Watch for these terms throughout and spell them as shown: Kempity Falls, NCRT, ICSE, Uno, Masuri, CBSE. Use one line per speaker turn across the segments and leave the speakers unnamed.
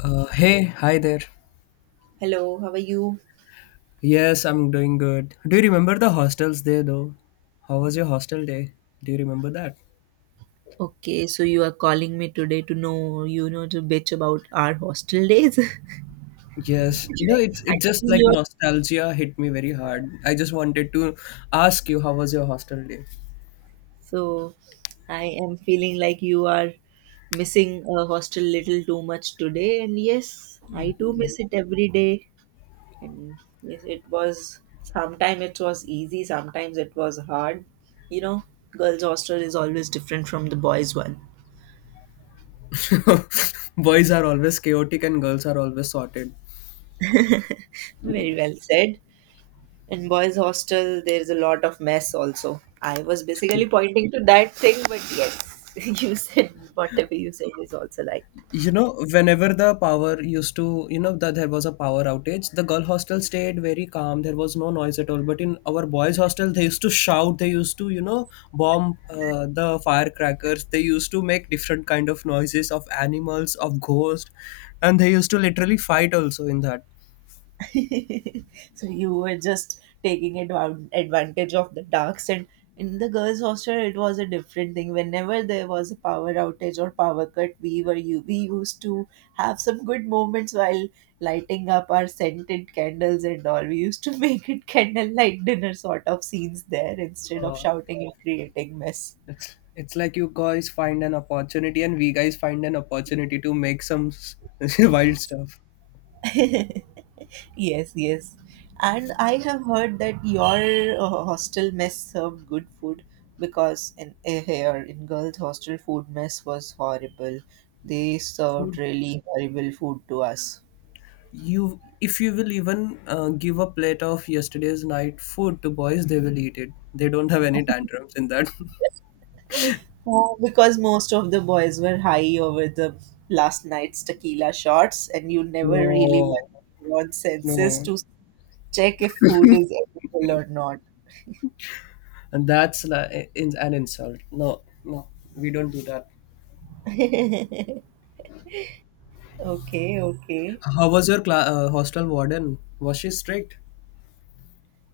Hey, hi there.
Hello, how are you?
Yes, I'm doing good. Do you remember the hostels day though? How was your hostel day? Do you remember that?
Okay, so you are calling me today to know, you know, to bitch about our hostel days.
Yes. You know,
Yes.
it's
I
it just
think
like
you are-
nostalgia hit me very hard. I just wanted to ask you how was your hostel day?
so I am feeling like you are missing a hostel little too much today, and yes, I too miss it every day. And yes, it was sometimes it was easy, sometimes it was hard. You know, girls' hostel is always different from the boys' one.
Boys are always chaotic and girls are always sorted.
Very well said. In boys hostel there is a lot of mess also. I was basically pointing to that thing, but yes. You said whatever you said is also right.
You know whenever the power used to, you know, that there was a power outage, the girl hostel stayed very calm, there was no noise at all, but in our boys hostel they used to shout, they used to, you know, bomb the firecrackers, they used to make different kind of noises of animals, of ghosts, and they used to literally fight also in that.
So you were just taking advantage of the darks. And in the girls hostel it was a different thing. Whenever there was a power outage or power cut, we were you we used to have some good moments while lighting up our scented candles and all. We used to make it candlelight dinner sort of scenes there instead of
uh,
shouting and creating mess.
it's like you guys find an opportunity and we guys find an opportunity to make some wild stuff.
Yes, yes. And I have heard that your hostel mess served good food because here in girls' hostel food mess was horrible. They served
Food
really horrible food to us.
You, if you will even give a plate of yesterday's night food to boys, they will eat it. They don't have any tantrums in that.
Oh, because most of the boys were high over the last night's tequila shots, and you never really
No,
went on senses
no,
to check if food is edible or not.
and that's like in, an insult. No, no, we don't do that.
Okay, okay.
How was your hostel warden? Was she strict?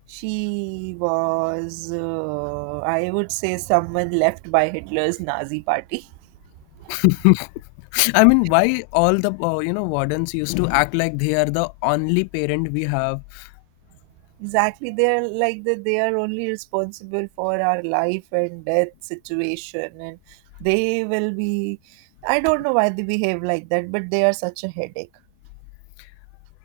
She was, I would say, someone left by Hitler's Nazi party.
I mean, why all the you know wardens used to act like they are the only parent we have?
Exactly, they're like that. They are only responsible for our life and death situation, and they will be. I don't know why they behave like that, but they are such a headache.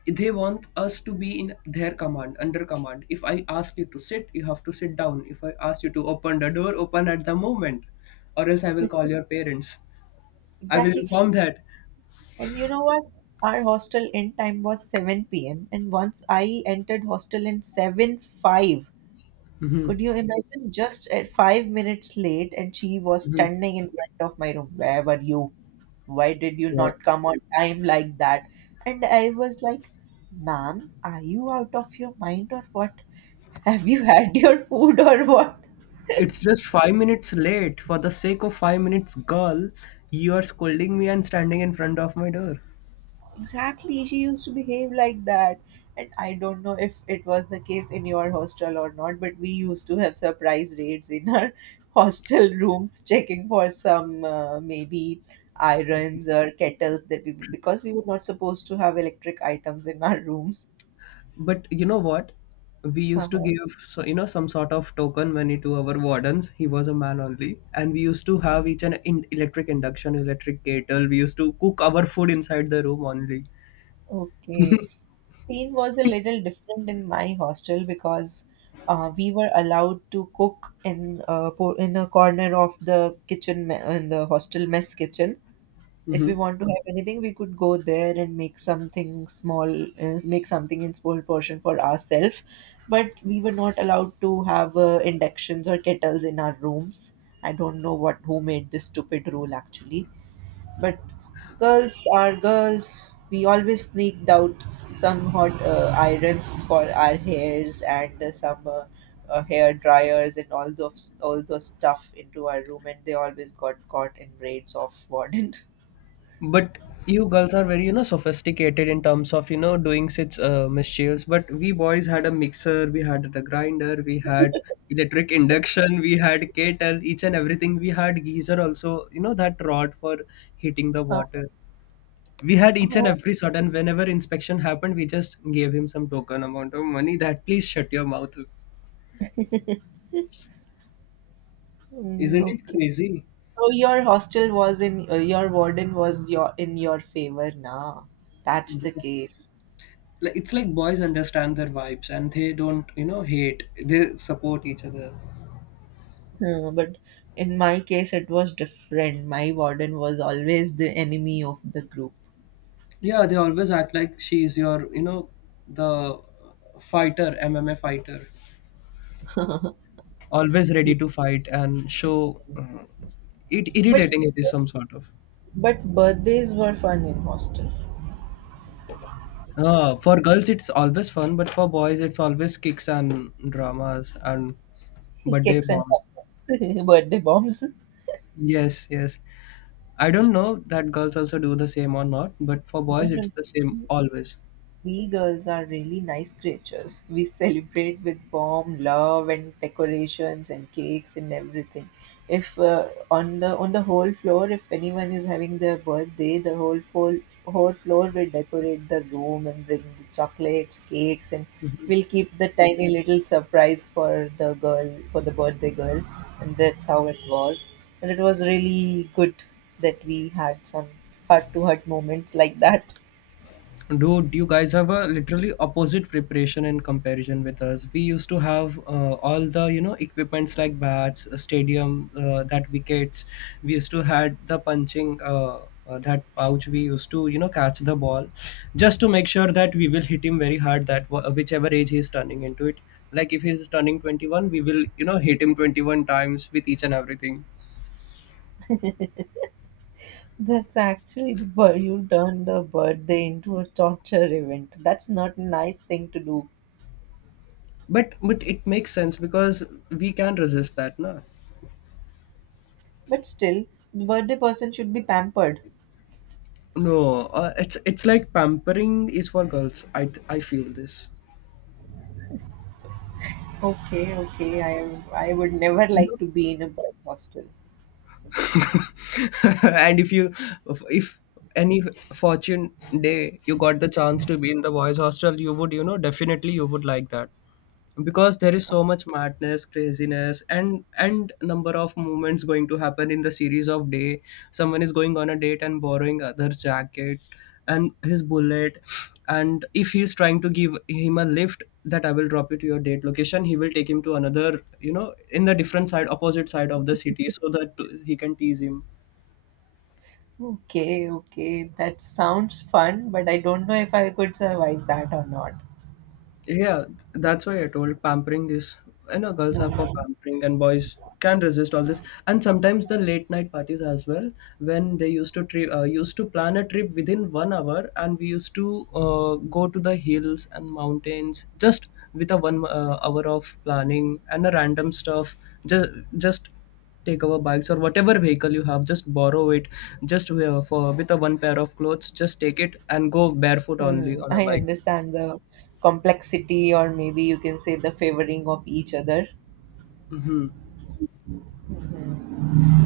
They want us to be in their command, under command. If I ask you to sit, you have to sit down. If I ask you to open the door, open at the moment, or else I will call your parents. I will
Exactly,
inform that.
and you know what? Our hostel end time was 7 p.m., and once I entered hostel in seven five.
Mhm.
Could you imagine? Just at 5 minutes late and she was standing in front of my room? Where were you? Why did you
What,
not come on time like that? And I was like, ma'am, are you out of your mind or what? Have you had your food or what?
it's just 5 minutes late. For the sake of 5 minutes, girl, you are scolding me and standing in front of my door.
Exactly, she used to behave like that. And I don't know if it was the case in your hostel or not, but we used to have surprise raids in our hostel rooms, checking for some, maybe, irons or kettles, that we, because we were not supposed to have electric items in our rooms.
But you know what? We used to
Uh-huh.
give, so you know, some sort of token money to our wardens. He was a man only, and we used to have each an electric induction, electric kettle. We used to cook our food inside the room only.
Okay. Scene was a little different in my hostel because we were allowed to cook in in a corner of the kitchen, in the hostel mess kitchen. If we want to have anything, we could go there and make something small, make something in small portion for ourselves. But we were not allowed to have inductions or kettles in our rooms. I don't know what, who made this stupid rule actually. But girls are girls, we always sneaked out some hot, irons for our hairs and some hair dryers and all those stuff into our room, and they always got caught in raids of warden.
But you girls are very, you know, sophisticated in terms of, you know, doing such mischiefs. But we boys had a mixer, we had the grinder, we had electric induction, we had kettle, each and everything. We had geyser also. You know, that rod for heating the water. We had each and
Oh,
every sudden whenever inspection happened, we just gave him some token amount of money that please shut your mouth.
mm,
Isn't it
okay.
crazy?
So your warden was your in your favor now. That's the
Yes.
case.
Like, it's like boys understand their vibes and they don't, you know, hate, they support each other.
Hmm, but in my case, it was different. My warden was always the enemy of the group.
Yeah, they always act like she's your, you know, the fighter, MMA fighter. Always ready to fight and show, it
But
irritating it is, some sort of
birthdays were fun in hostel.
for girls it's always fun, but for boys it's always kicks and dramas and birthday
Cakes and
bombs.
cupcakes, birthday bombs. No,
Yes, yes. I don't know that girls also do the same or not, but for
no,
boys it's
no.
the same always.
We girls are really nice creatures. We celebrate with warm love and decorations and cakes and everything. If, on the whole floor, if anyone is having their birthday, the whole floor will decorate the room and bring the chocolates, cakes, and we'll keep the tiny little surprise for the girl, for the birthday girl, and that's how it was. And it was really good that we had some heart to heart moments like that.
Dude, you guys have a literally opposite preparation in comparison with us. We used to have all the, you know, equipments like bats, a stadium, that wickets. We used to had the punching that pouch. We used to, you know, catch the ball, just to make sure that we will hit him very hard. That whichever age he is turning into it. Like if he is turning 21, we will, you know, hit him 21 times with each and everything.
That's actually the bird. You turned the birthday into a torture event. That's not a nice thing to do.
But it makes sense because we can resist that, no?
But still, the birthday person should be pampered.
No, it's like pampering is for girls. I feel this.
Okay, okay. I would never like to be in a boys' hostel.
And if any fortune day you got the chance to be in the boys hostel, you would, you know, definitely you would like that, because there is so much madness, craziness, and number of moments going to happen in the series of day. Someone is going on a date and borrowing other's jacket and his bullet, and if he's trying to give him a lift that I will drop you to your date location, he will take him to another, you know, in the different side, opposite side of the city, so that he can tease him.
Okay, okay. That sounds fun, but I don't know if I could survive that or not.
Yeah, that's why I told pampering is, you know, girls are for pampering and boys can resist all this. And sometimes the late night parties as well, when they used to used to plan a trip within 1 hour, and we used to go to the hills and mountains just with a one hour of planning and a random stuff. Just just take our bikes or whatever vehicle you have, just borrow it, just for with a one pair of clothes, just take it and go barefoot only
Hmm,
on a
I
bike.
understand the complexity, or maybe you can say the favoring of each other.
Hmm.
Hmm.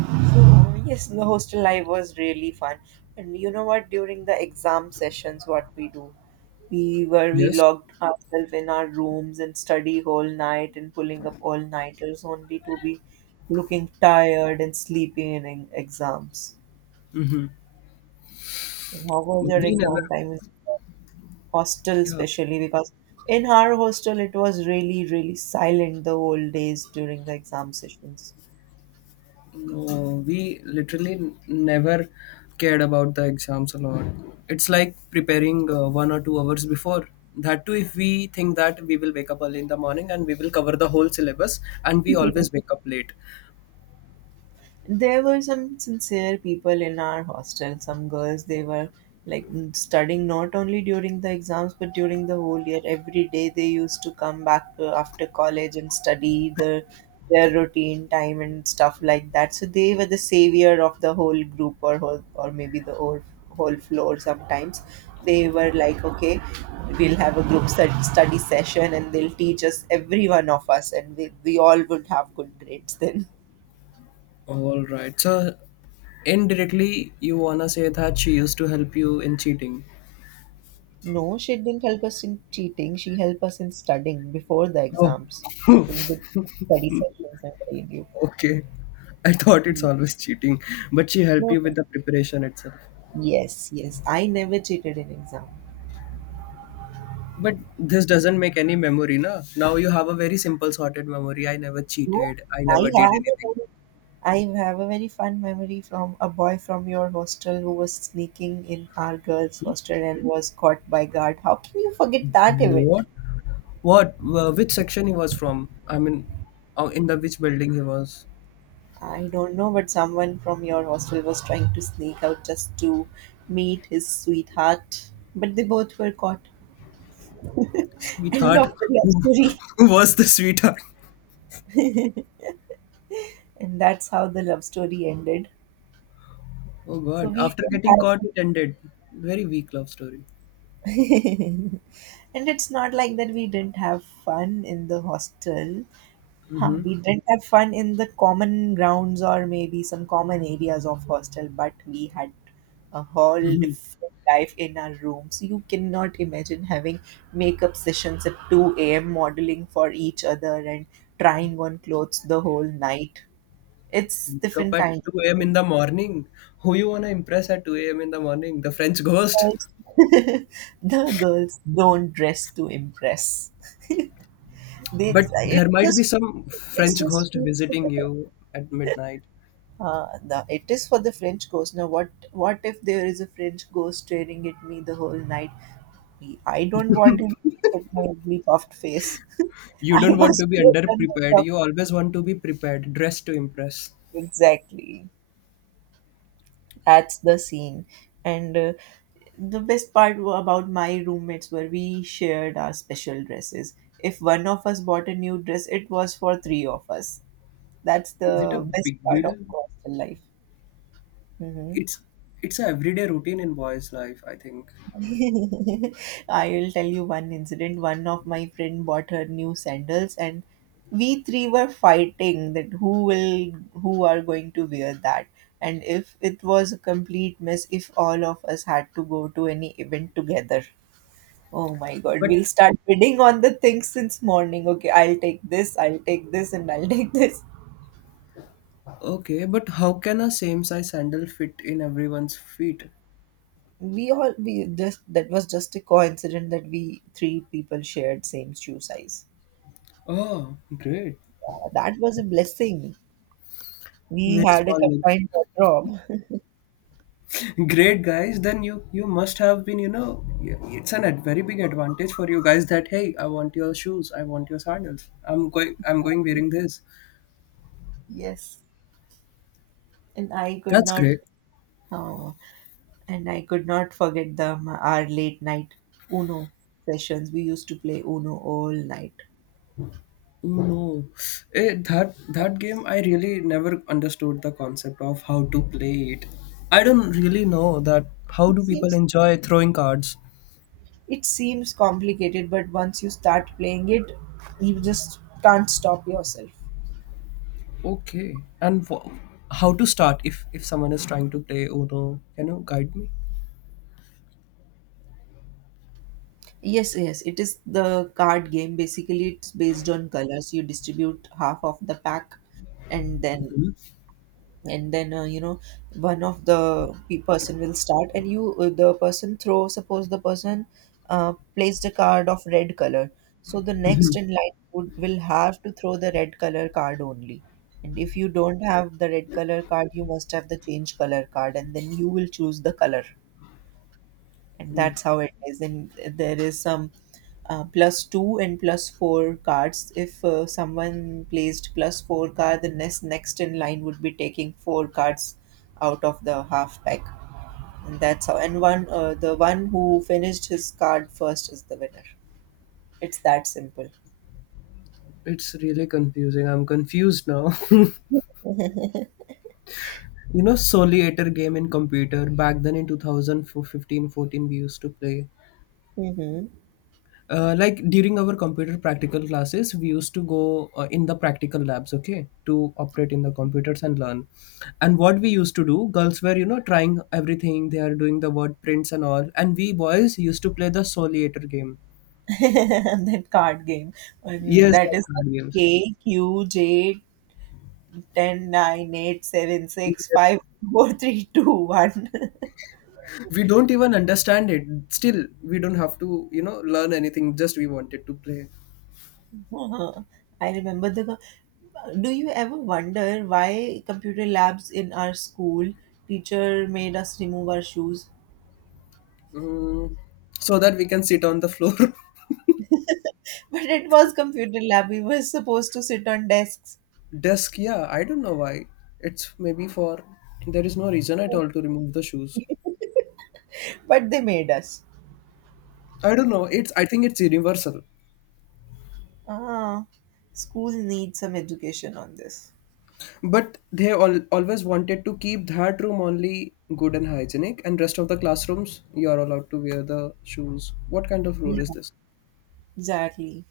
So yes, the hostel life was really fun. And you know what? During the exam sessions, what we do, we
Yes.
locked ourselves in our rooms and study whole night and pulling up all nighters only to be looking tired and sleepy in exams.
Mhm.
So how was your
We never,
exam time in hostel,
yeah,
especially because in our hostel it was really really silent the whole days during the exam sessions.
no, we literally never cared about the exams a lot. It's like preparing 1 or 2 hours before. That too, if we think that we will wake up early in the morning and we will cover the whole syllabus, and we always wake up late.
There were some sincere people in our hostel, some girls. They were like studying not only during the exams but during the whole year every day. They used to come back after college and study the their routine time and stuff like that. So they were the savior of the whole group, or whole, or maybe the whole floor sometimes. They were like, okay, we'll have a group study session and they'll teach us every one of us, and we all would have good grades then.
All right. So, indirectly, you wanna say that she used to help you in cheating.
No, she didn't help us in cheating. She helped us in studying before the
Oh,
exams in good study sessions, I'm telling you.
okay. I thought it's
Ye-
always cheating, but she helped
No,
you with
no.
the preparation itself.
Yes, yes. I never cheated in exam.
But this doesn't make any memory, na? Now you have a very simple sorted memory. I never
No,
cheated. I never
I
did
have a
anything.
very, I have a very fun memory from a boy from your hostel who was sneaking in our girls' hostel and was caught by guard. How can you forget that event?
What? What? Which section he was from? I mean, in the which building he was?
I don't know, but someone from your hostel was trying to sneak out just to meet his sweetheart. But they both were caught. End
Sweetheart.
of the love
Who,
story.
who was the sweetheart?
And that's how the love story ended.
Oh
So
God!
we
After
didn't
getting caught,
have.
it ended. Very weak love story.
And it's not like that we didn't have fun in the hostel. Huh, we didn't have fun in the common grounds or maybe some common areas of hostel, but we had a whole different life in our rooms. You cannot imagine having makeup sessions at 2 a.m., modeling for each other and trying on clothes the whole night. It's
Wake up
different
at
kind. Of
2 a.m. in the morning. Who you wanna impress at 2 a.m. in the morning? The French ghost.
girls. The girls don't dress to impress. They,
But there might be some
it's
French
just,
ghost visiting you at midnight.
it is for the French ghost. Now, what if there is a French ghost staring at me the whole night? I don't want him to look at my ugly puffed face.
You
I
don't want
must
to be
wear the
underprepared.
makeup.
You always want to be prepared, dressed to impress.
Exactly. That's the scene. And, the best part, about my roommates, were we shared our special dresses. If one of us bought a new dress, it was for three of us. That's
Is it a
the best
big
part of
deal?
hostel life. Hmm.
It's a everyday routine in boys' life, I think.
I'll tell you one incident. One of my friend bought her new sandals, and we three were fighting that who are going to wear that. And if it was a complete mess, if all of us had to go to any event together. Oh my God,
But
we'll start bidding on the things since morning. Okay, I'll take this, and I'll take this.
okay, but how can a same size sandal fit in everyone's feet?
We all we just, that was just a coincidence that we three people shared same shoe size.
Oh, great.
That was a blessing. We
Very
had a
small legs.
combined wardrobe.
Great guys, then you must have been, you know, it's an very big advantage for you guys that hey, I want your shoes, I want your sandals. I'm going wearing this.
Yes, and
That's great.
uh, I could not forget them. Our late night Uno sessions. We used to play Uno all night.
No, that game I really never understood the concept of how to play it. I don't really know that how
It
do people
seems
enjoy throwing cards.
it seems complicated, but once you start playing it, you just can't stop yourself.
Okay, and how to start if someone is trying to play Uno? Can you guide me?
Yes, yes, it is the card game. Basically, it's based on colors. You distribute half of the pack, and then and then, you know, one of the person will start, and you, the person throw. Suppose the person, placed a card of red color, so the next in line would will have to throw the red color card only. And if you don't have the red color card, you must have the change color card, and then you will choose the color. And that's how it is. And there is some, plus two and plus four cards. If, someone placed plus four card, the next in line would be taking four cards out of the half pack. And that's how, and one the one who finished his card first is the winner. It's that simple.
It's really confusing. I'm confused now. You know, Soliator game in computer back then in 2015-14 we used to play.
Mm-hmm.
Like during our computer practical classes we used to go in the practical labs, okay, to operate in the computers and learn, and what we used to do, girls were, you know, trying everything, they are doing the word prints and all, and we boys used to play the soliator game.
And then card game. And
Yes,
that
that
is like
card games,
K, Q, J, 10, 9, 8, 7, 6, 5, 4, 3, 2, 1.
we don't even understand it, still we don't have to, you know, learn anything, just we wanted to play.
Uh huh. I remember the. Co- Do you ever wonder why, computer labs in our school, teacher made us remove our shoes?
Mm, so that we can sit on the floor.
But it was computer lab. We were supposed to sit on desks,
Desk, yeah, I don't know why. It's maybe for there is no reason at all to remove the shoes.
but they made us.
I don't know. It's I think it's universal.
Ah, school needs some education on this.
But they all always wanted to keep that room only good and hygienic, and rest of the classrooms you are allowed to wear the shoes. What kind of rule
Yeah,
is this?
exactly.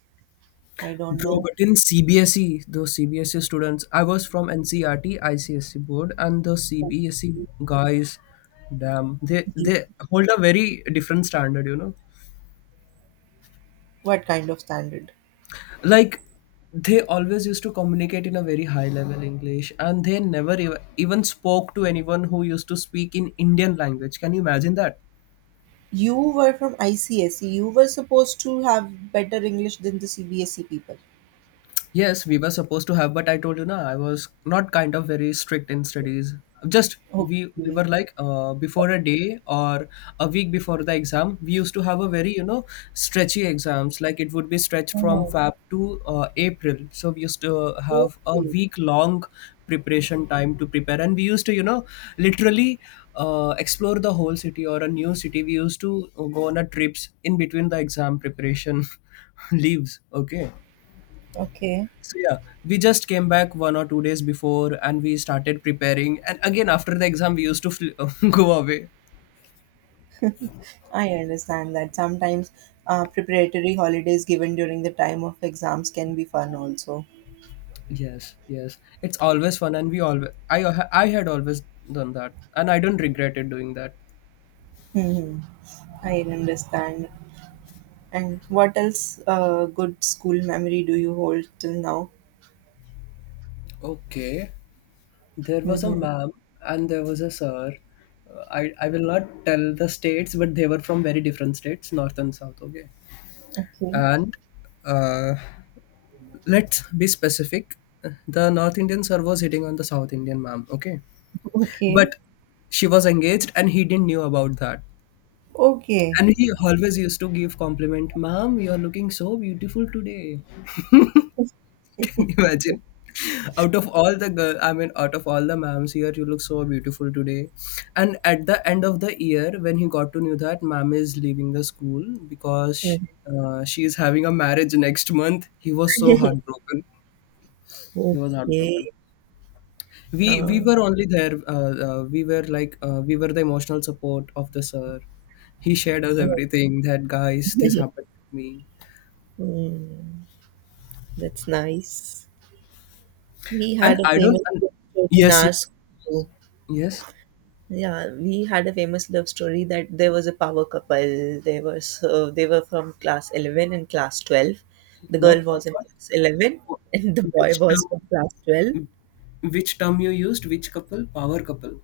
I don't
Bro,
know
but in CBSE, those CBSE students, I was from NCRT ICSE board, and the CBSE guys, damn, they hold a very different standard, you know.
what kind of standard.
Like they always used to communicate in a very high level english, and they never even spoke to anyone who used to speak in indian language. Can you imagine that?
You were from ICSE. You were supposed to have better English than the CBSE people.
Yes, we were supposed to have, but I told you na, I was not kind of very strict in studies. Just we
Okay.
were like before a day or a week before the exam, we used to have a very, you know, stretchy exams. Like it would be stretched from
Uh-huh.
Feb to April, so we used to have a
Okay.
week long preparation time to prepare, and we used to, you know, literally explore the whole city or a new city. We used to go on a trips in between the exam preparation leaves. Okay,
Okay.
so yeah, we just came back 1 or 2 days before, and we started preparing. And again, after the exam, we used to go away.
I understand that sometimes preparatory holidays given during the time of exams can be fun also.
Yes, yes, it's always fun, and we always I had always done that, and I don't regret it doing that.
Hmm, I understand. And what else good school memory do you hold till now?
Okay, there was a
Mm-hmm.
ma'am and there was a sir. I will not tell the states, but they were from very different states, north and south. Okay,
Okay,
and uh, let's be specific. The North Indian sir was hitting on the South Indian ma'am. Okay.
okay,
But she was engaged and he didn't knew about that.
okay.
And he always used to give compliment, "Ma'am, you are looking so beautiful today." Can you imagine? Out of all the girl, I mean, out of all the ma'ams here, you look so beautiful today. And at the end of the year, when he got to know that ma'am is leaving the school because
Mm.
she is having a marriage next month, he was so heartbroken. He was
Okay.
heartbroken. We
Uh,
were only there we were we were the emotional support of the sir. He shared us everything that, guys, this happened to me.
mm, that's nice. We
And
had a
I don't
famous
and
bookstore in
Yes,
our school.
yes.
Yeah, we had a famous love story that there was a power couple. They were from class 11 and class 12. The girl
what what,
was in
what,
class 11
what
and the boy
which
was
term,
from class 12.
which term you used, which couple? Power couple?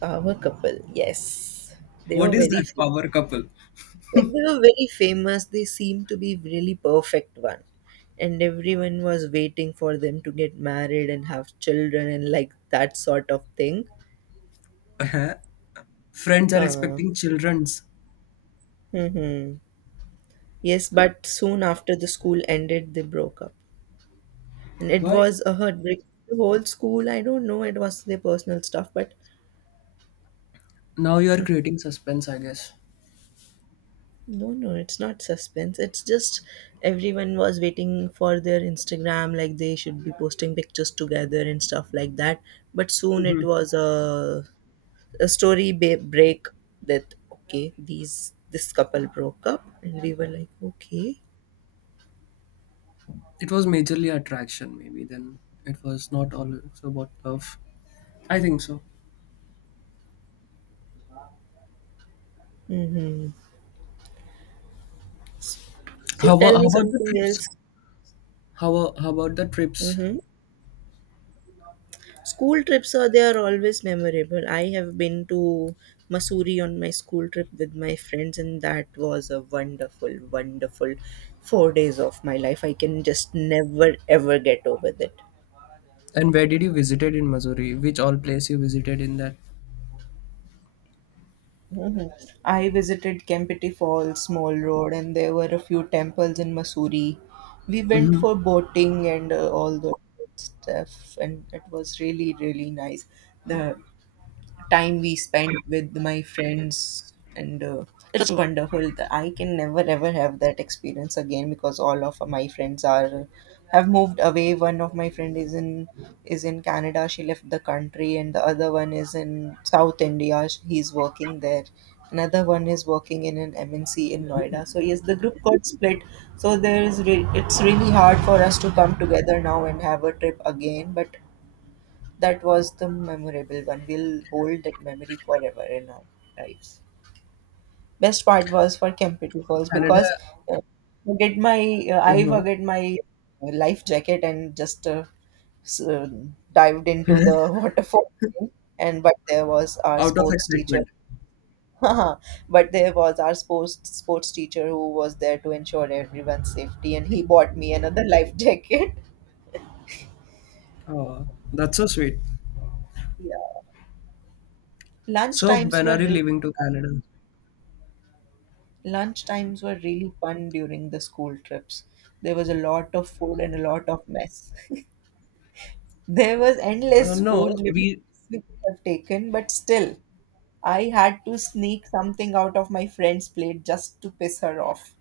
Power couple, yes. They were
What is
very
that
famous.
power couple?
Like they were very famous. They seemed to be really perfect one. And everyone was waiting for them to get married and have children and like that sort of thing.
Uh-huh. Friends are
Uh,
expecting children's?
mm-hmm. Yes, but soon after the school ended, they broke up. And it
Why?
was a heartbreak. The whole school, I don't know, it was their personal stuff, but
Now you are creating suspense, I guess.
no, no, it's not suspense. It's just everyone was waiting for their Instagram, like they should be posting pictures together and stuff like that. But soon it was a break that, okay, these this couple broke up, and we were like, okay.
It was majorly attraction maybe then, it was not all so about love. I think so.
Mm-hmm. So
How, wa-
tell
how
me
about the
something
trips?
else.
How, wa- how about the trips?
Mm-hmm. School trips are always memorable. I have been to Masuri on my school trip with my friends, and that was a wonderful, wonderful 4 days of my life. I can just never ever get over that.
And where did you visited in Missouri? Which all place you visited in that?
Mhm. I visited Kempity Falls, Small Road, and there were a few temples in Masuri. We went
Hmm.
for boating and all the stuff, and it was really, really nice. The time we spent with my friends, and it was wonderful. I can never ever have that experience again because all of my friends are have moved away. One of my friend is in Canada. She left the country, and the other one is in South India. He's working there. Another one is working in an MNC in Noida. So yes, the group got split. So there is it's really hard for us to come together now and have a trip again, but that was the memorable one. We'll hold that memory forever in our lives. Best part was for Kempity Falls because
Canada.
uh, forget my I
Uh.
forget my life jacket and just s- uh, dived into the waterfall. And but there was our
Out of
sports teacher.
excitement.
but there was our sports teacher who was there to ensure everyone's safety, and he bought me another life jacket.
Oh, that's so sweet.
Yeah. Lunch
So
times
when
were
are you leaving to Canada?
Lunch times were really fun during the school trips. There was a lot of food and a lot of mess. There was endless
No,
food limits
we,
we could have taken, but still, I had to sneak something out of my friend's plate just to piss her off.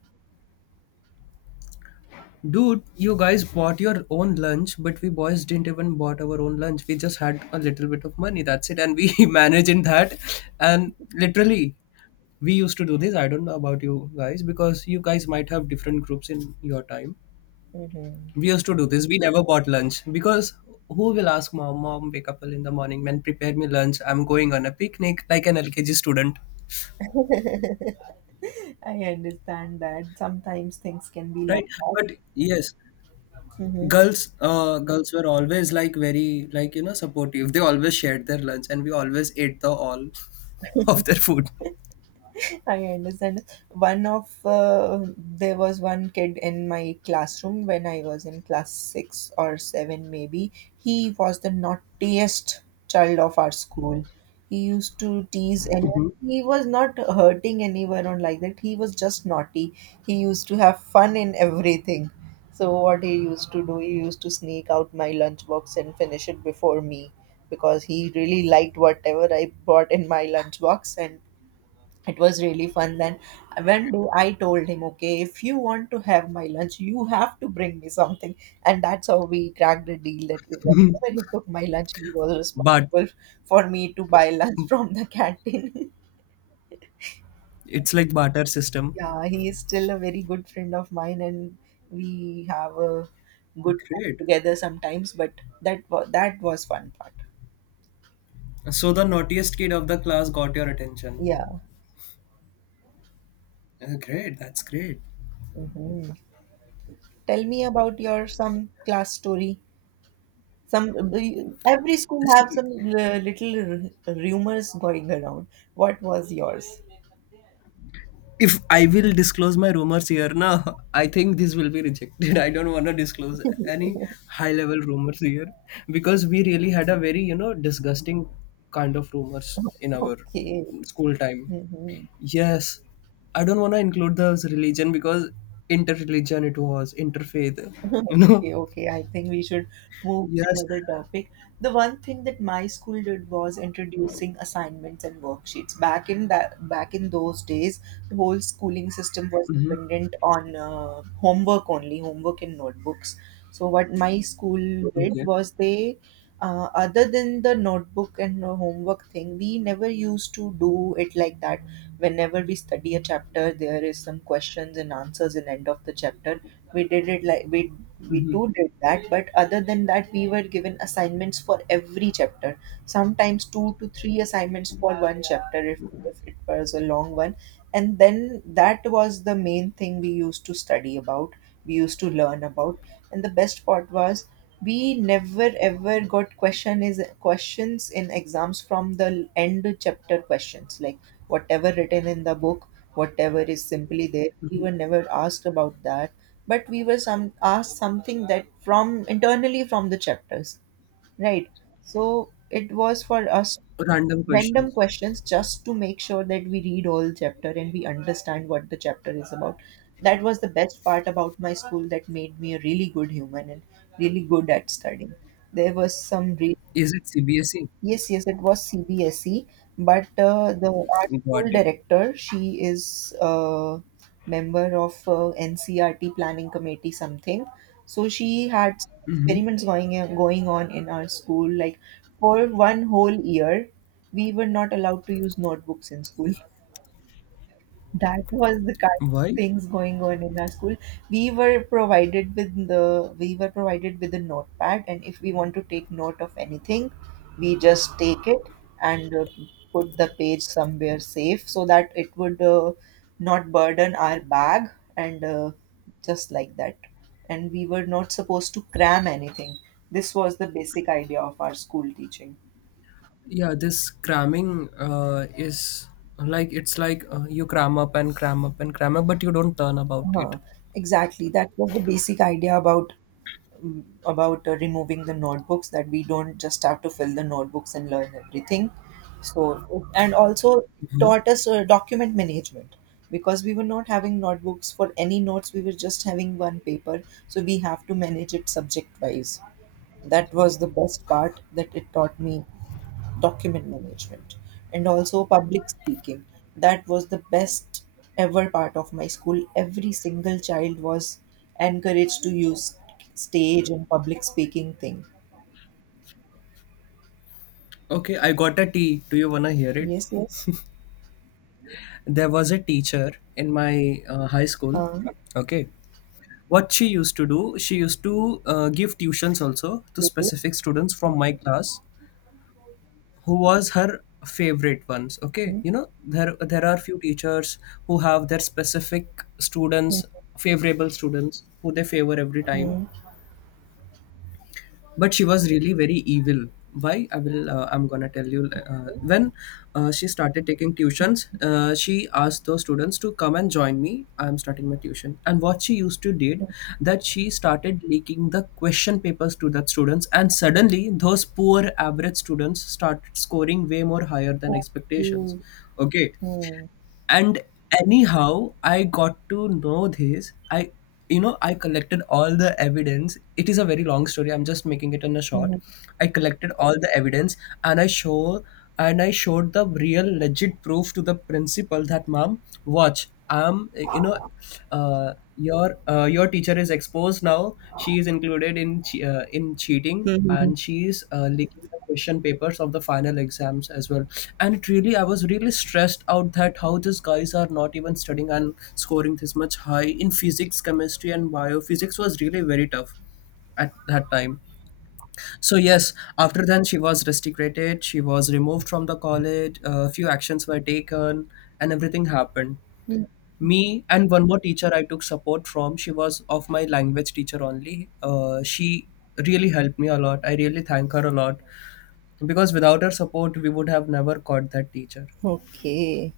dude, you guys bought your own lunch, but we boys didn't even bought our own lunch. We just had a little bit of money. That's it, and we managed in that, and literally we used to do this. I don't know about you guys because you guys might have different groups in your time.
Mhm.
We used to do this, we never bought lunch because who will ask mom, mom wake up early in the morning, man, prepare me lunch, I'm going on a picnic like an LKG student.
I understand that sometimes things can be like
Right?
that.
But yes,
Mhm.
girls were always like very, like, supportive. They always shared their lunch and we always ate the all of their food.
I understand. One of There was one kid in my classroom when I was in class six or seven, maybe. He was the naughtiest child of our school. He used to tease anyone. He was not hurting anyone or like that. He was just naughty. He used to have fun in everything. So what he used to do, he used to sneak out my lunchbox and finish it before me because he really liked whatever I brought in my lunchbox, and it was really fun. Then one day I told him, okay, if you want to have my lunch, you have to bring me something. And that's how we cracked the deal that whenever he took my lunch, he was
But
responsible for me to buy lunch from the canteen.
it's like barter system.
yeah, he is still a very good friend of mine, and we have a good time
Great.
together sometimes, but that was fun part.
So the naughtiest kid of the class got your attention.
Yeah.
Great, that's great.
Hmm, tell me about your some class story, some. Every school have
See,
some little rumors going around. What was yours?
if I will disclose my rumors here now, I think this will be rejected. I don't want to disclose any high level rumors here because we really had a very, you know, disgusting kind of rumors in our
okay.
school time.
Hmm.
Yes, I don't want to include the religion because inter-religion it was, interfaith, you know.
Okay, okay. I think we should move to
Yes.
another topic. The one thing that my school did was introducing assignments and worksheets. Back in those days, the whole schooling system was
Hmm.
dependent on homework only, homework and notebooks. So what my school did
Okay.
was other than the notebook and the homework thing, we never used to do it like that. Whenever we study a chapter, there is some questions and answers in end of the chapter. We did it like we too did that, but other than that, we were given assignments for every chapter, sometimes two to three assignments for one chapter if it was a long one. And then that was the main thing we used to study about, we used to learn about. And the best part was we never ever got questions in exams from the end chapter questions, like whatever written in the book, whatever is simply there, we were never asked about that. But we were some asked something that from internally from the chapters, right. So it was for us
Random
random
questions.
questions, just to make sure that we read all chapter and we understand what the chapter is about. That was the best part about my school that made me a really good human and really good at studying. There was some
Is it CBSE?
yes, yes, it was CBSE, but the our
Got
school
it.
director, she is a member of NCRT planning committee something. So she had some
Hmm.
experiments going on in our school. Like for one whole year, we were not allowed to use notebooks in school. That was the kind of
Why?
things going on in our school. We were provided with a notepad, and if we want to take note of anything, we just take it and put the page somewhere safe so that it would not burden our bag, and just like that. And we were not supposed to cram anything. This was the basic idea of our school teaching.
Yeah, this cramming is like, it's like, you cram up and cram up and cram up but you don't learn about it.
Uh-huh. Exactly. That was the basic idea about removing the notebooks, that we don't just have to fill the notebooks and learn everything. So and also
Mhm.
taught us document management, because we were not having notebooks for any notes, we were just having one paper, so we have to manage it subject wise. That was the best part that it taught me, document management, and also public speaking. That was the best ever part of my school. Every single child was encouraged to use stage and public speaking thing.
Okay, I got a tea, do you want to hear it?
Yes, yes.
There was a teacher in my high school.
Uh,
Okay, what she used to do, she used to give tuitions also to
okay.
specific students from my class who was her favorite ones, okay,
Hmm.
you know. There are few teachers who have their specific students, favorable students, who they favor every time.
Hmm.
But she was really very evil. Why, I will I'm gonna tell you. When she started taking tuitions, she asked those students to come and join me, I'm starting my tuition. And what she used to did, that she started leaking the question papers to the students, and suddenly those poor average students started scoring way more higher than expectations.
Okay.
Okay.
Hmm.
And anyhow, I got to know this. I, you know, I collected all the evidence. It is a very long story, I'm just making it in a short.
Hmm.
I collected all the evidence, and i show and I showed the real legit proof to the principal that, mom, watch, I'm, you know, your teacher is exposed now. She is included in in cheating,
Mhm.
and she's leaking the question papers of the final exams as well. And it really, I was really stressed out that how these guys are not even studying and scoring this much high in physics, chemistry, and biophysics was really very tough at that time. So yes, after then she was restricted. She was removed from the college. A few actions were taken, and everything happened.
Hmm.
Me and one more teacher I took support from, she was of my language teacher only. She really helped me a lot, I really thank her a lot, because without her support we would have never caught that teacher.
Okay.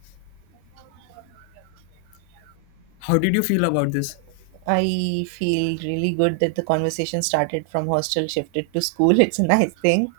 How did you feel about this?
I feel really good that the conversation started from hostel, shifted to school. It's a nice thing.